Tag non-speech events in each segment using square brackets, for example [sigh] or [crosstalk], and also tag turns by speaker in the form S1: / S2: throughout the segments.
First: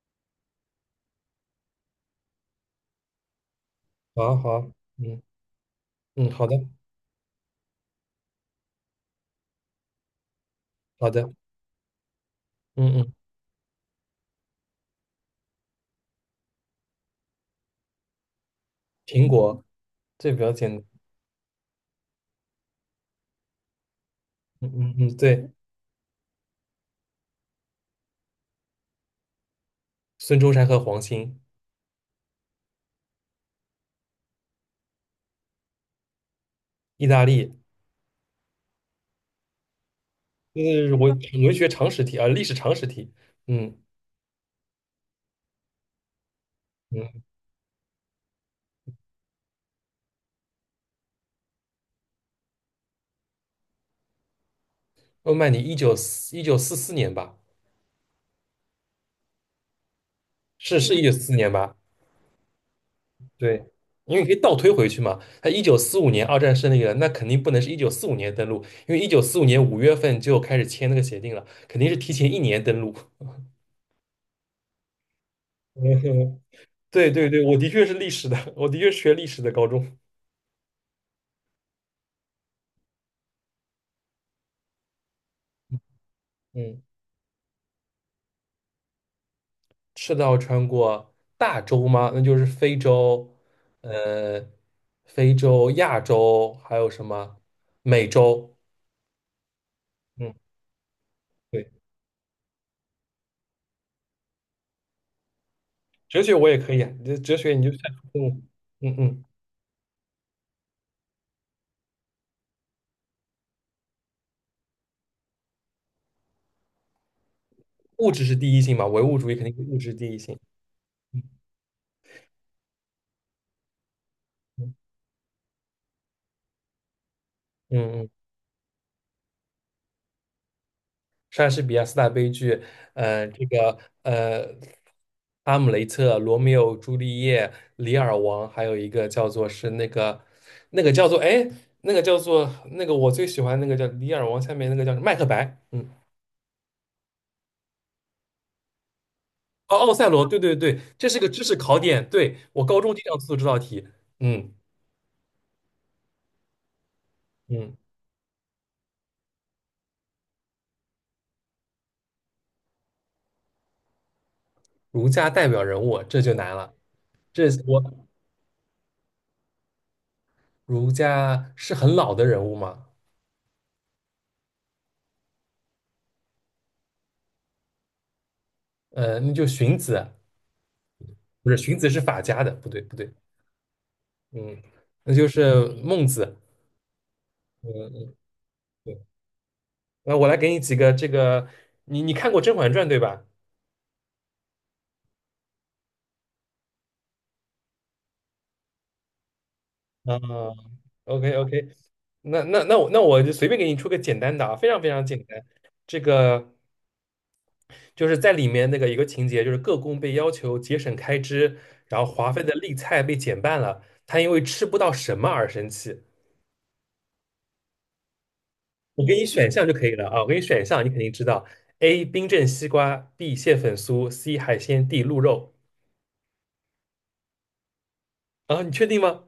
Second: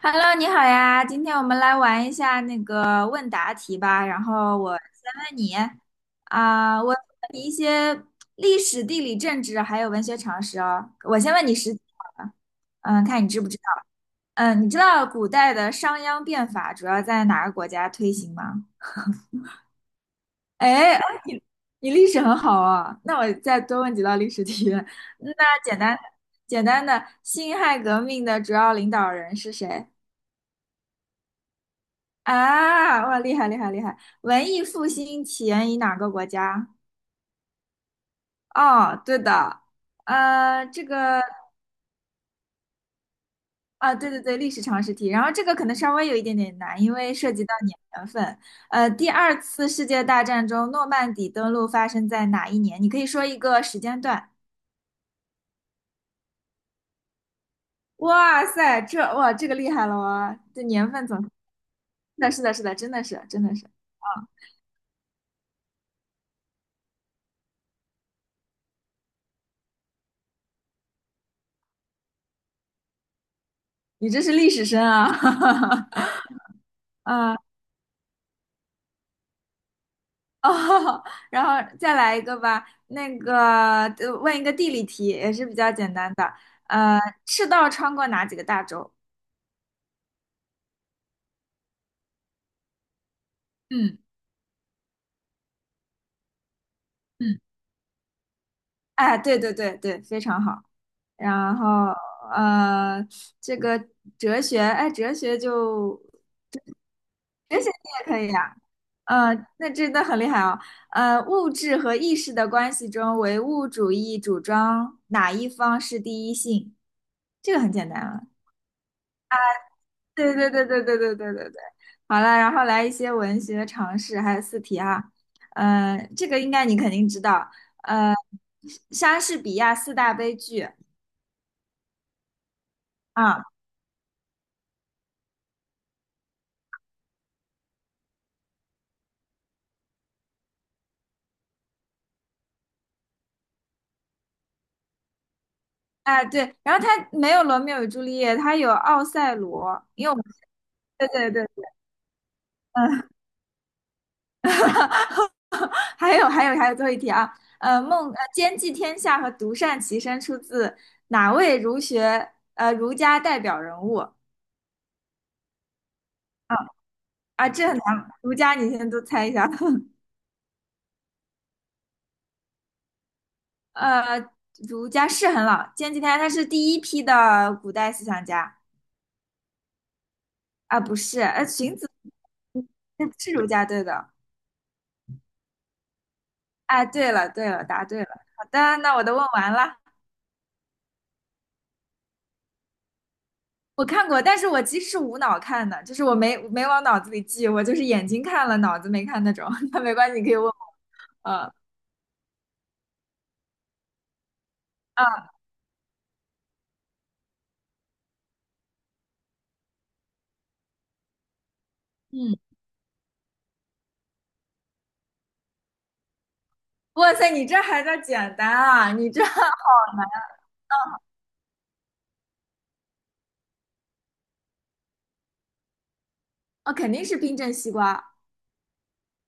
S1: Hello，你好呀，今天我们来玩一下那个问答题吧。然
S2: 好
S1: 后
S2: 好，
S1: 我先
S2: 嗯
S1: 问你，
S2: 嗯，好的
S1: 我问你一些历史、地理、政治还有文学常识哦。
S2: 好
S1: 我
S2: 的，
S1: 先问你实际好了，
S2: 嗯嗯，
S1: 看你知不知道。你知道古代的商鞅变法主要在哪个国家推行吗？
S2: 苹果，这比较简单。
S1: 哎，哎，你你历史很好哦，那我再多问几道历史
S2: 嗯
S1: 题。
S2: 嗯嗯，
S1: [laughs]
S2: 对，
S1: 那简单的，辛亥革命的主要领导人是谁？
S2: 孙中山和黄兴。
S1: 啊，哇，厉害厉害厉害！文艺复兴起源于哪个国家？
S2: 意大利。
S1: 哦，对的。
S2: 就
S1: 呃，这
S2: 是文
S1: 个
S2: 我学常识题啊，历史常识题。嗯
S1: 啊，对对对，历史常识题。然后这个可能稍微有一点点难，因为
S2: 嗯，
S1: 涉及到年份。第二次世界大战中，诺曼底登陆发生在哪一年？你可以说一个时间段。
S2: 欧曼尼一九四四年吧，
S1: 哇塞，这个厉害了哇！这
S2: 是
S1: 年
S2: 是一
S1: 份
S2: 九四
S1: 总是
S2: 四年吧？
S1: 的，是的，是的，真的是真的
S2: 对，
S1: 是，
S2: 因为可以倒推回去嘛，他一九四五年二战胜利了，那肯定不能是一九四五年登陆，因为一九四五年五月份就开始签那个协定了，肯定是提前一年登陆。[laughs]
S1: 你这是历史生啊！
S2: 嗯，
S1: [laughs]
S2: 对对
S1: 啊
S2: 对，我的确是历史的，我的确是学历史的高中。
S1: 哦，[laughs] 然后再来一个吧。那个，问一个地理题，也是比较简单的。
S2: 嗯，
S1: 呃，赤道穿过哪几个大洲？
S2: 赤道穿过大洲吗？那就是非洲，
S1: 嗯
S2: 呃，非洲、亚洲，还有什么
S1: 嗯，
S2: 美洲？
S1: 哎，对对对对，非
S2: 嗯，
S1: 常好。然
S2: 对，
S1: 后，呃，这个哲学，哎，哲学就
S2: 哲学我也可以啊，这哲学
S1: 哲
S2: 你
S1: 学
S2: 就
S1: 你
S2: 算
S1: 也可以啊。
S2: 嗯嗯，
S1: 那真的很厉害哦。物质和意识的关系中，唯物主义主张哪一方是第一性？这个很简单
S2: 物
S1: 啊。
S2: 质是第一性嘛，唯物主义肯定是物质第一
S1: 对
S2: 性。
S1: 对对对对对
S2: 嗯
S1: 对对对，好了，然后来一些文学常识，还有四
S2: 嗯
S1: 题啊。这个应该你肯定知道，
S2: 嗯嗯。
S1: 呃，莎士比亚四大悲剧。
S2: 莎士比亚四大悲剧，呃，这
S1: 啊，
S2: 个呃，《哈姆雷特》《罗密欧与朱丽叶》《李尔王》，还有一个叫做是那个，那个叫做哎，那个叫做那个我最喜欢那个叫《李尔王》，下面那个叫什么《麦克白》。嗯，
S1: 哎对，然后他没有罗密欧与朱丽叶，他有奥赛
S2: 哦，
S1: 罗，
S2: 《奥
S1: 因
S2: 赛
S1: 为我们
S2: 罗》，对对对，
S1: 对
S2: 这是个
S1: 对
S2: 知
S1: 对。
S2: 识考点，对，我高中经
S1: 嗯，
S2: 常做这道题。嗯
S1: [laughs] 还有还有还有最后一题啊，
S2: 嗯，
S1: 兼济天下和独善其身出自哪位儒家代表人物啊？
S2: 儒家代表人物这就难了，这
S1: 啊这很
S2: 我
S1: 难，儒家你先都猜一下。[laughs]
S2: 儒家是很老的人物吗？
S1: 呃，儒家是很老，前几天他是第一批的古代思想家。
S2: 那就荀子，
S1: 啊，不是，
S2: 不是
S1: 荀
S2: 荀子
S1: 子
S2: 是法家的，不对不
S1: 那
S2: 对。
S1: 不是儒家对的。
S2: 嗯，那就是孟子。
S1: 哎，对了对了，
S2: 嗯
S1: 答对了。
S2: 嗯，
S1: 好的，那我
S2: 对。
S1: 都问完了。
S2: 那我来给你几个这个，你你看过《甄嬛传》对吧？
S1: 我看过，但是我其实是无脑看的，就是我没往脑子里记，我就是眼睛看了，脑子没看那种。[laughs] 那没关
S2: 啊
S1: 系，你可以问我。
S2: ，OK
S1: 呃
S2: OK，那我就随便给你出个简单的啊，非常非常简
S1: 啊
S2: 单。这个就是在里面那个一个情节，就是各宫被要求节省开支，然后华
S1: 嗯，
S2: 妃的例菜被减半了，她因为吃不到什么而生气。
S1: 哇塞，你这还叫简单啊？
S2: 我
S1: 你
S2: 给
S1: 这
S2: 你选项
S1: [laughs]
S2: 就可以了啊，我给你选项，你肯定知道。A. 冰镇西瓜，B. 蟹粉酥，C. 海鲜，D. 鹿肉。
S1: 哦，肯定是冰镇西瓜。
S2: 啊，你确定吗？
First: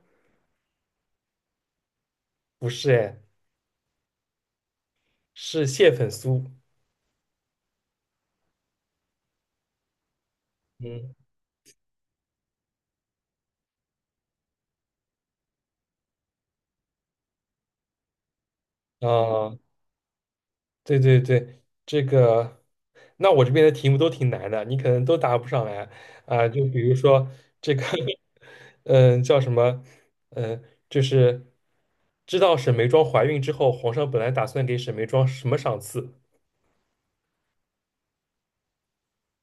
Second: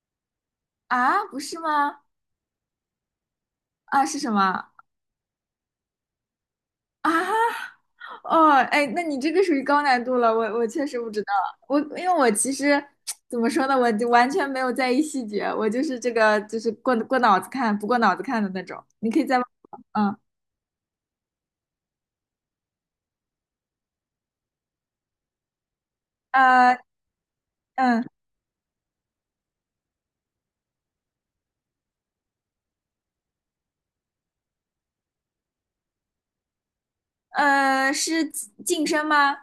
S1: 啊？不是吗？
S2: 不是哎，
S1: 啊，是什么
S2: 是蟹粉酥。
S1: 啊？哦，哎，那你这个属于高难度了，我确实不
S2: 嗯，
S1: 知道，我因为我其实 [tsk] 怎么说呢，我就完全没有在意细节，我就是这个就是过过脑子看，不过脑子看的那种。你可以再问
S2: 啊，
S1: 我。嗯，
S2: 对对对，这个，那我这边的题目都挺难的，你可能都答不上来啊。就
S1: 呃，
S2: 比如说这个，
S1: 嗯，
S2: [laughs] 嗯，叫什么？嗯，就是知道沈眉庄怀孕之后，皇上本来打算给沈眉庄什么赏赐？
S1: 是晋升吗？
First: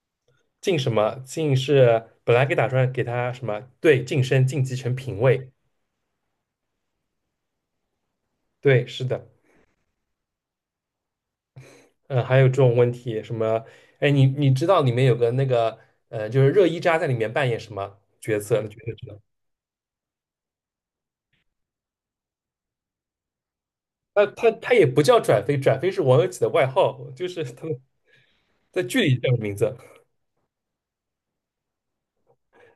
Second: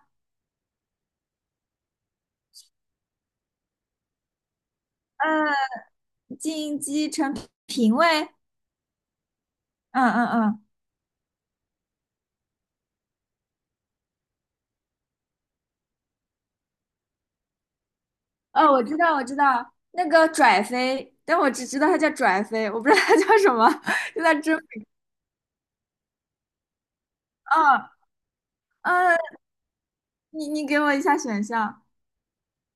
S2: 晋什么？晋是本来给打算给她什么？对，晋升晋级成嫔位。
S1: 嗯，晋级成评委？
S2: 对，是的。
S1: 嗯嗯嗯，
S2: 嗯，还有这种问题，什么？哎，你你知道里面有个那个，就是热依扎在里面扮演什么角色？你
S1: 哦，
S2: 觉
S1: 我
S2: 得
S1: 知
S2: 知
S1: 道
S2: 道？
S1: 我知道，那个拽飞，但我只知道它叫拽飞，我不知道它叫什么，[laughs] 就
S2: 他
S1: 在
S2: 他
S1: 真，
S2: 他也不叫转飞，转飞是王有几的外号，就是 [laughs] 他
S1: 嗯
S2: 们在剧
S1: 嗯。
S2: 里叫的名字。
S1: 你你给我一下选项。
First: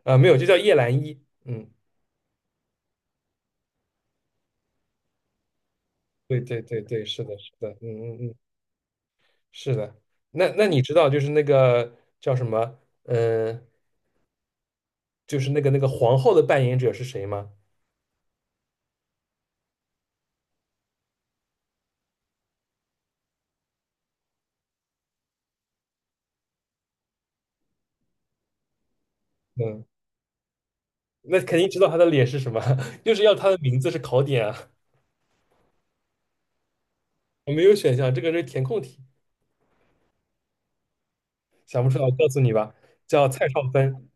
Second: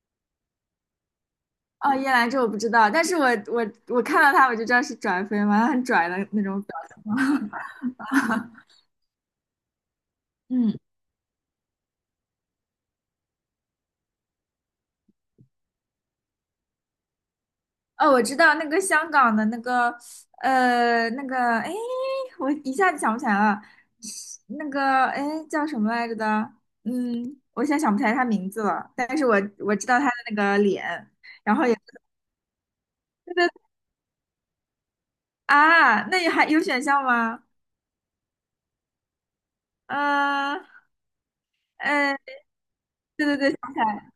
S2: 啊、没有，就叫叶澜依。嗯，
S1: 哦，叶兰这我不知道，但是我看到他我就知道是拽飞嘛，他很拽的
S2: 对
S1: 那
S2: 对
S1: 种表
S2: 对对，是的，
S1: 情。
S2: 是的，嗯嗯嗯，是的。那
S1: 嗯，
S2: 你知道就是那个叫什么？嗯、就是那个那个皇后的扮演者是谁吗？
S1: [laughs] 哦，我知道那个香港的那个，呃那个，哎，我一下子想不起来了，那个哎叫什么来着的？嗯，我现在想不起来他名字了，但是我我
S2: 嗯，
S1: 知道他的那个脸。
S2: 那肯定知道她的脸是什么，[laughs] 就是
S1: 对
S2: 要
S1: 对。
S2: 她的名字是考点啊。
S1: 啊，那你还有选项吗？
S2: 我没有选项，这个是填空题。
S1: 嗯、
S2: 想不出来，我
S1: 呃，
S2: 告诉你吧，
S1: 对
S2: 叫
S1: 对
S2: 蔡
S1: 对，
S2: 少
S1: 想起
S2: 芬。
S1: 来。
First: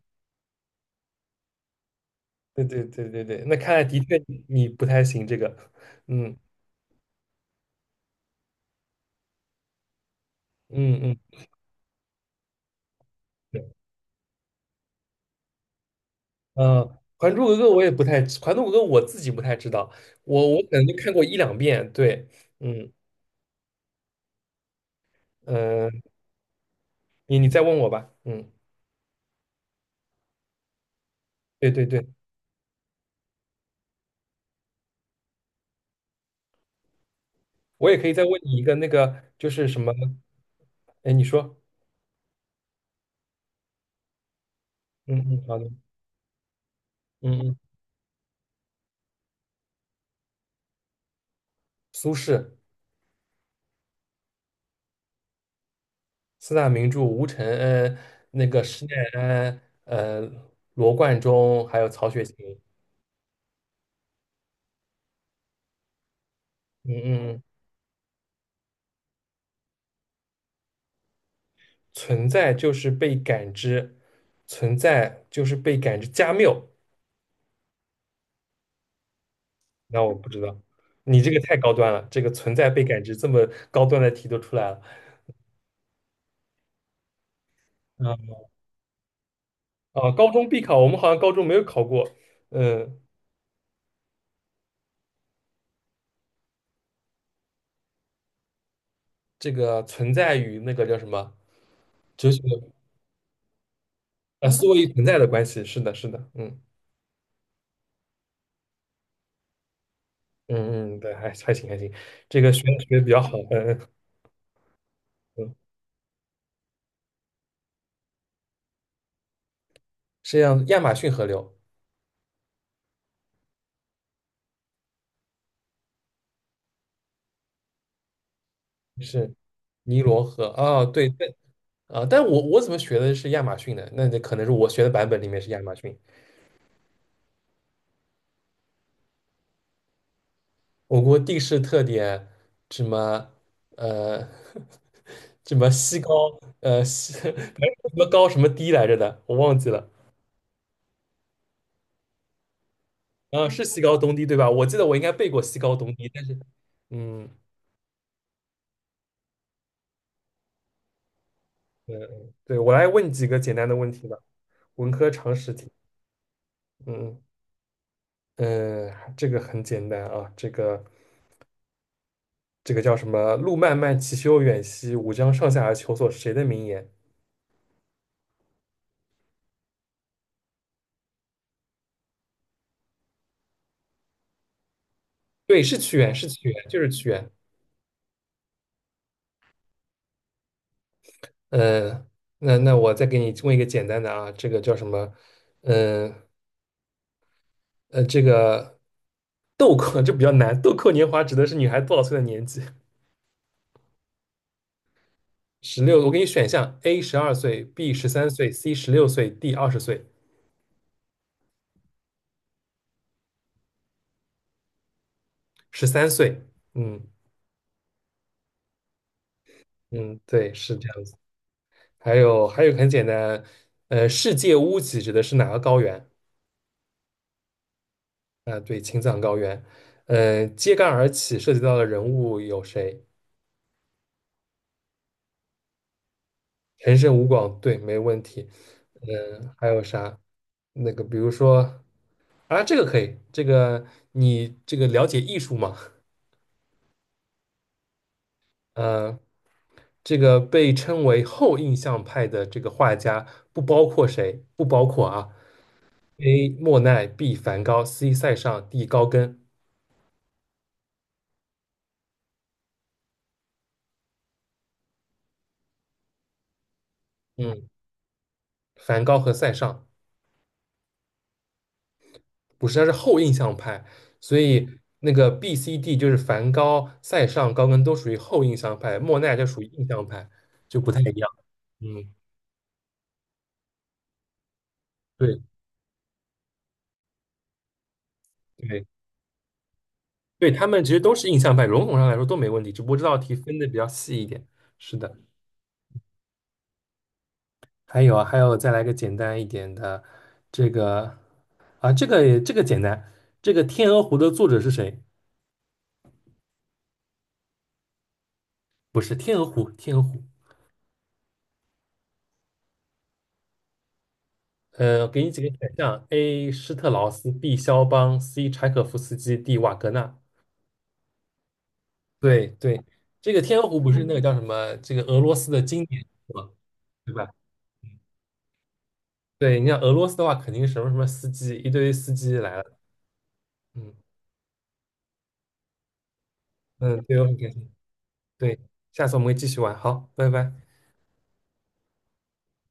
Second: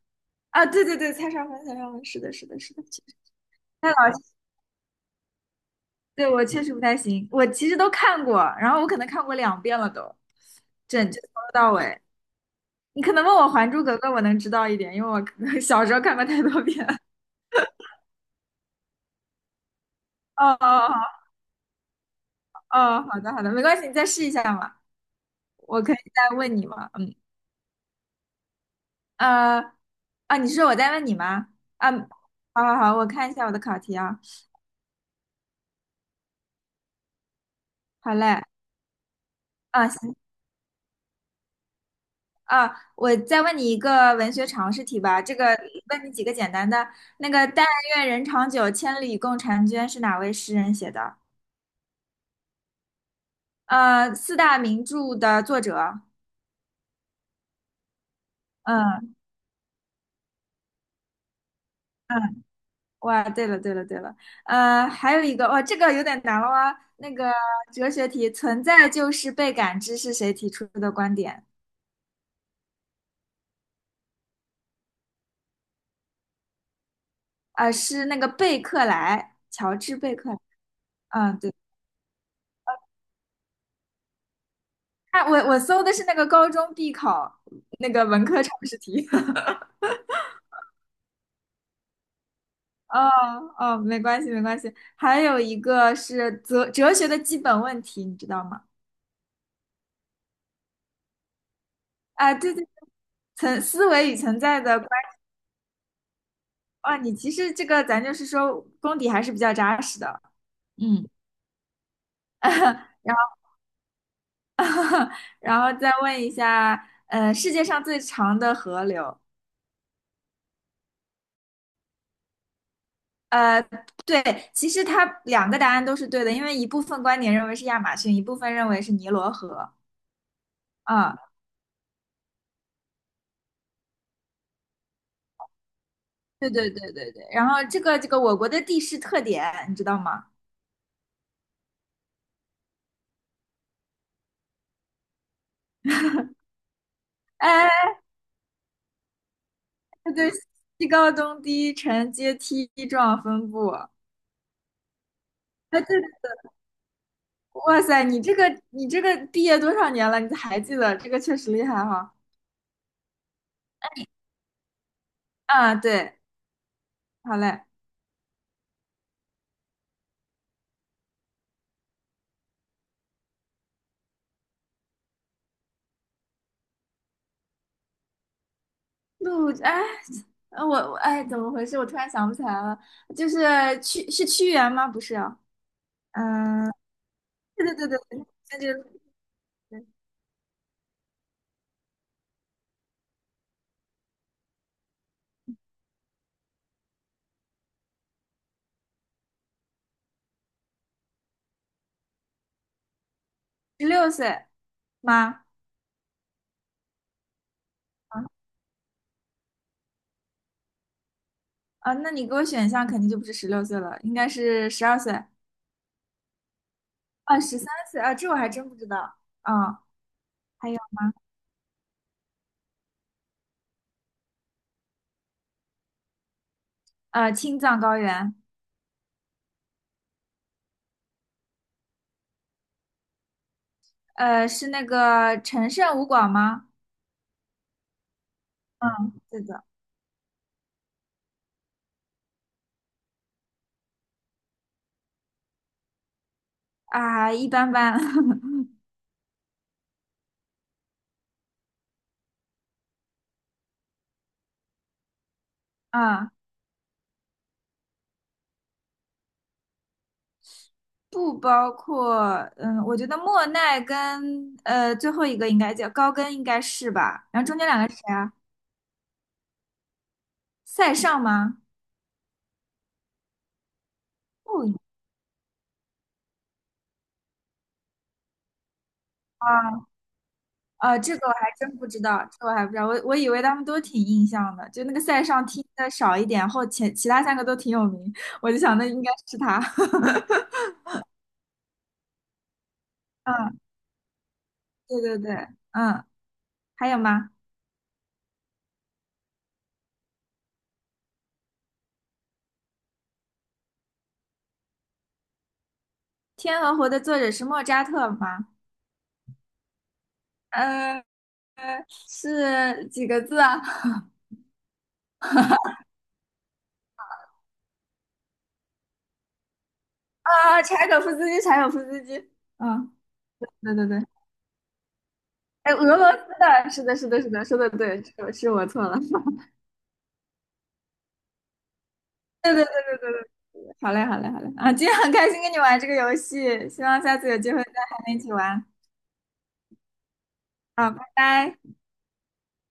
S1: 啊，对对对，蔡少芬，蔡少芬，是的，是的，
S2: 对
S1: 是的，
S2: 对
S1: 确
S2: 对
S1: 实
S2: 对对，那看来
S1: 他老
S2: 的确你不太行这个。
S1: 对，
S2: 嗯
S1: 我确实不太行，我其实都看过，然后我可能看过两遍了都，
S2: 嗯
S1: 整
S2: 嗯，
S1: 就从头到尾。你可能问我
S2: 对，
S1: 《还珠格格》，我能知道一点，因为我可能 [laughs] 小时候看过太多
S2: 呃，
S1: 遍了。
S2: 《还珠格格》我也不太，《还珠格格》我自己不太知道，
S1: 哦
S2: 我
S1: 哦
S2: 我可能就
S1: 哦，
S2: 看过一两遍，对。嗯
S1: 哦，好的好的，没关系，你再试一下嘛，我
S2: 呃，
S1: 可以再问你嘛。嗯，
S2: 你你再问我吧。嗯，
S1: 呃，啊，你是说我在问你吗？
S2: 对对
S1: 啊，
S2: 对，
S1: 好好好，我看一下我的考题啊。
S2: 我也可以
S1: 好
S2: 再问
S1: 嘞，
S2: 你一个那个就是什
S1: 啊，
S2: 么，
S1: 行。
S2: 哎，你说。
S1: 啊，我再问你一个文学常识题
S2: 嗯
S1: 吧，
S2: 嗯，好的。
S1: 问你几个简单的。那
S2: 嗯
S1: 个
S2: 嗯，
S1: “但愿人长久，千里共婵娟"是哪位诗人写的？
S2: 苏轼。
S1: 四大名著的作者。
S2: 四大名著吴承恩、那个施耐
S1: 嗯
S2: 庵、罗贯中，还有曹雪芹。
S1: 嗯，哇，对了对了对了。还有一个，哇，这个有点难了啊。
S2: 嗯
S1: 那个
S2: 嗯，嗯，
S1: 哲学题，存在就是被感知是谁提出的观点？
S2: 存在就是被感知，存在就是被感知。加缪，
S1: 啊，是那个贝克莱，乔治
S2: 那我
S1: 贝
S2: 不
S1: 克莱。
S2: 知道，你这个
S1: 嗯，对，
S2: 太高端了，这个存在被感知这么高端的题都出来了。
S1: 啊，我我搜的是那个高中必考那个文
S2: 嗯，
S1: 科常识题。[laughs]
S2: 啊，高中必考，我们好像高中没有考过。
S1: 哦
S2: 嗯，
S1: 哦，没关系没关系。还有一个是哲学的基本问题，你知道吗？
S2: 这个存在与那个叫什么哲
S1: 啊，
S2: 学
S1: 对
S2: 的
S1: 对，思维与存在
S2: 思
S1: 的
S2: 维与
S1: 关。
S2: 存在的关系，是的，是的。嗯
S1: 啊，你其实这个咱就是说功底还是比较扎实的。
S2: 嗯嗯，
S1: 嗯，
S2: 对，还行还行。这个学的学
S1: [laughs]
S2: 的比
S1: 然
S2: 较好。
S1: 后
S2: 嗯嗯嗯，
S1: 然后再问一下，世界上最长的河流。
S2: 是这样，亚马逊河流，
S1: 呃，对，其实它两个答案都是对的，因为一部分观点认为是亚马逊，一部分认为是尼罗
S2: 是
S1: 河。
S2: 尼罗河。啊，对
S1: 啊，
S2: 对，啊、但我怎么学的是亚马逊的？那可能是我学的版本里面是亚马逊。
S1: 对对对对对。然后这个我国的地势特点，你知道吗？
S2: 我国地势特点，什么，呃，[laughs] 什么西高，呃西，[laughs] 反
S1: 呃
S2: 正什么高什么低来着的，我忘记了。
S1: 它对西高东低沉阶梯状
S2: 啊、
S1: 分
S2: 是
S1: 布。
S2: 西高东低对吧？我记得我应该背过西高
S1: 哎，
S2: 东
S1: 对，
S2: 低，但是，嗯
S1: 哇塞，你这个毕业多少年了？你还记得这个确实厉害
S2: 嗯，
S1: 哈。
S2: 嗯，对，我来问你几个简单的问题吧，文科常识题。
S1: 啊，对，
S2: 嗯
S1: 好嘞。
S2: 嗯，呃，这个很简单啊，这个。这个叫什么“路漫漫其修远兮，吾将上下而求索”是谁的名言？
S1: 陆哎，呃我我哎，怎么回事？我突然想不起来了，就是屈原吗？不是啊，
S2: 对，是屈原，是屈原，
S1: 嗯、
S2: 就是屈原。
S1: 对对对对，那就
S2: 嗯，那我再给你问一个简单的啊，这个叫什么？嗯这个豆蔻就 [laughs] 比较难，豆蔻年华指的是女孩多少岁的年纪？
S1: 十六岁吗？
S2: 十六，我给你选项：A 十二岁，B 十三岁，C 十六岁，D 二十岁，
S1: 啊，那你给我选项肯定就不是十六岁了，应该是十二岁。
S2: 十三岁。嗯
S1: 啊，十三岁啊，这我还真不知道。啊，
S2: 嗯，对，
S1: 还
S2: 是
S1: 有。
S2: 这样的。还有，还有很简单，呃，世界屋脊指的是哪个高原？
S1: 青藏高原。
S2: 啊，对，青藏高原。呃，揭竿而起涉及到的人物有谁？
S1: 是那个陈胜吴广吗？
S2: 陈胜吴广，对，没问题。
S1: 嗯，是
S2: 嗯、
S1: 的。
S2: 还有啥？那个，比如说，啊，这个可以，这个你这个了解艺术吗？
S1: 啊，一般般。[laughs]
S2: 呃，这个被称为后印象派的这个画家，不包括谁？不包括啊
S1: 啊，
S2: ，A. 莫奈，B. 梵高，C. 塞尚，D. 高更。
S1: 不包括，嗯，我觉得莫奈跟最后一个应该叫高跟，应该是吧？然后中间
S2: 嗯，
S1: 两个是谁啊？
S2: 梵高和塞尚。
S1: 塞尚吗？
S2: 不是，它是后印象派，所
S1: 不
S2: 以
S1: 一样。
S2: 那个 B、C、D 就是梵高、塞尚、高更都属于后印象派，莫奈就
S1: 啊
S2: 属于印象派，就不太一
S1: 这个
S2: 样。
S1: 我还真不知
S2: 嗯，
S1: 道，这个我还不知道，我我以为他们都挺印象的，就那个塞尚
S2: 对
S1: 听的少一点，后前其他三个都挺有名，我就想那
S2: 对
S1: 应该是他。[laughs]
S2: 对，他们其实都是印象派，笼统上来说都没问题，只不过这道题分
S1: 嗯，
S2: 的比较细一点。是
S1: 对
S2: 的，
S1: 对对，嗯，还有吗？
S2: 还有啊，还有再来个简单一点的，这个啊，这个也这个简单，这个《天鹅湖》的作者是谁？
S1: 《天鹅湖》的作者是莫扎特吗？
S2: 不是《天鹅湖》，《天鹅湖》
S1: 嗯，是几个字啊？
S2: 呃，给你几个选项：A. 施特劳斯，B. 肖邦，C. 柴可夫斯基，D. 瓦格纳。
S1: 啊，柴可夫斯基，柴可夫斯基。
S2: 对对，
S1: 嗯，
S2: 这个《天鹅
S1: 对
S2: 湖》
S1: 对
S2: 不
S1: 对。
S2: 是那个叫什么？这个俄罗斯的
S1: 哎，
S2: 经
S1: 俄
S2: 典
S1: 罗斯
S2: 是吧？
S1: 的，是的，是
S2: 对
S1: 的，
S2: 吧？
S1: 是的，说的
S2: 嗯，
S1: 对，是是我错了。[laughs]
S2: 对，你像俄罗斯的话，肯定是什么什么司机，一堆司机
S1: 对
S2: 来
S1: 对对
S2: 了。
S1: 对对对。好
S2: 嗯
S1: 嘞，好嘞，好嘞。啊，今天很开心跟你玩这个游戏，希望
S2: 嗯，
S1: 下
S2: 对我
S1: 次
S2: 很
S1: 有
S2: 开
S1: 机会
S2: 心。
S1: 再和你一起
S2: 对，
S1: 玩。
S2: 下次我们会继续玩。好，拜拜。
S1: 好，拜拜。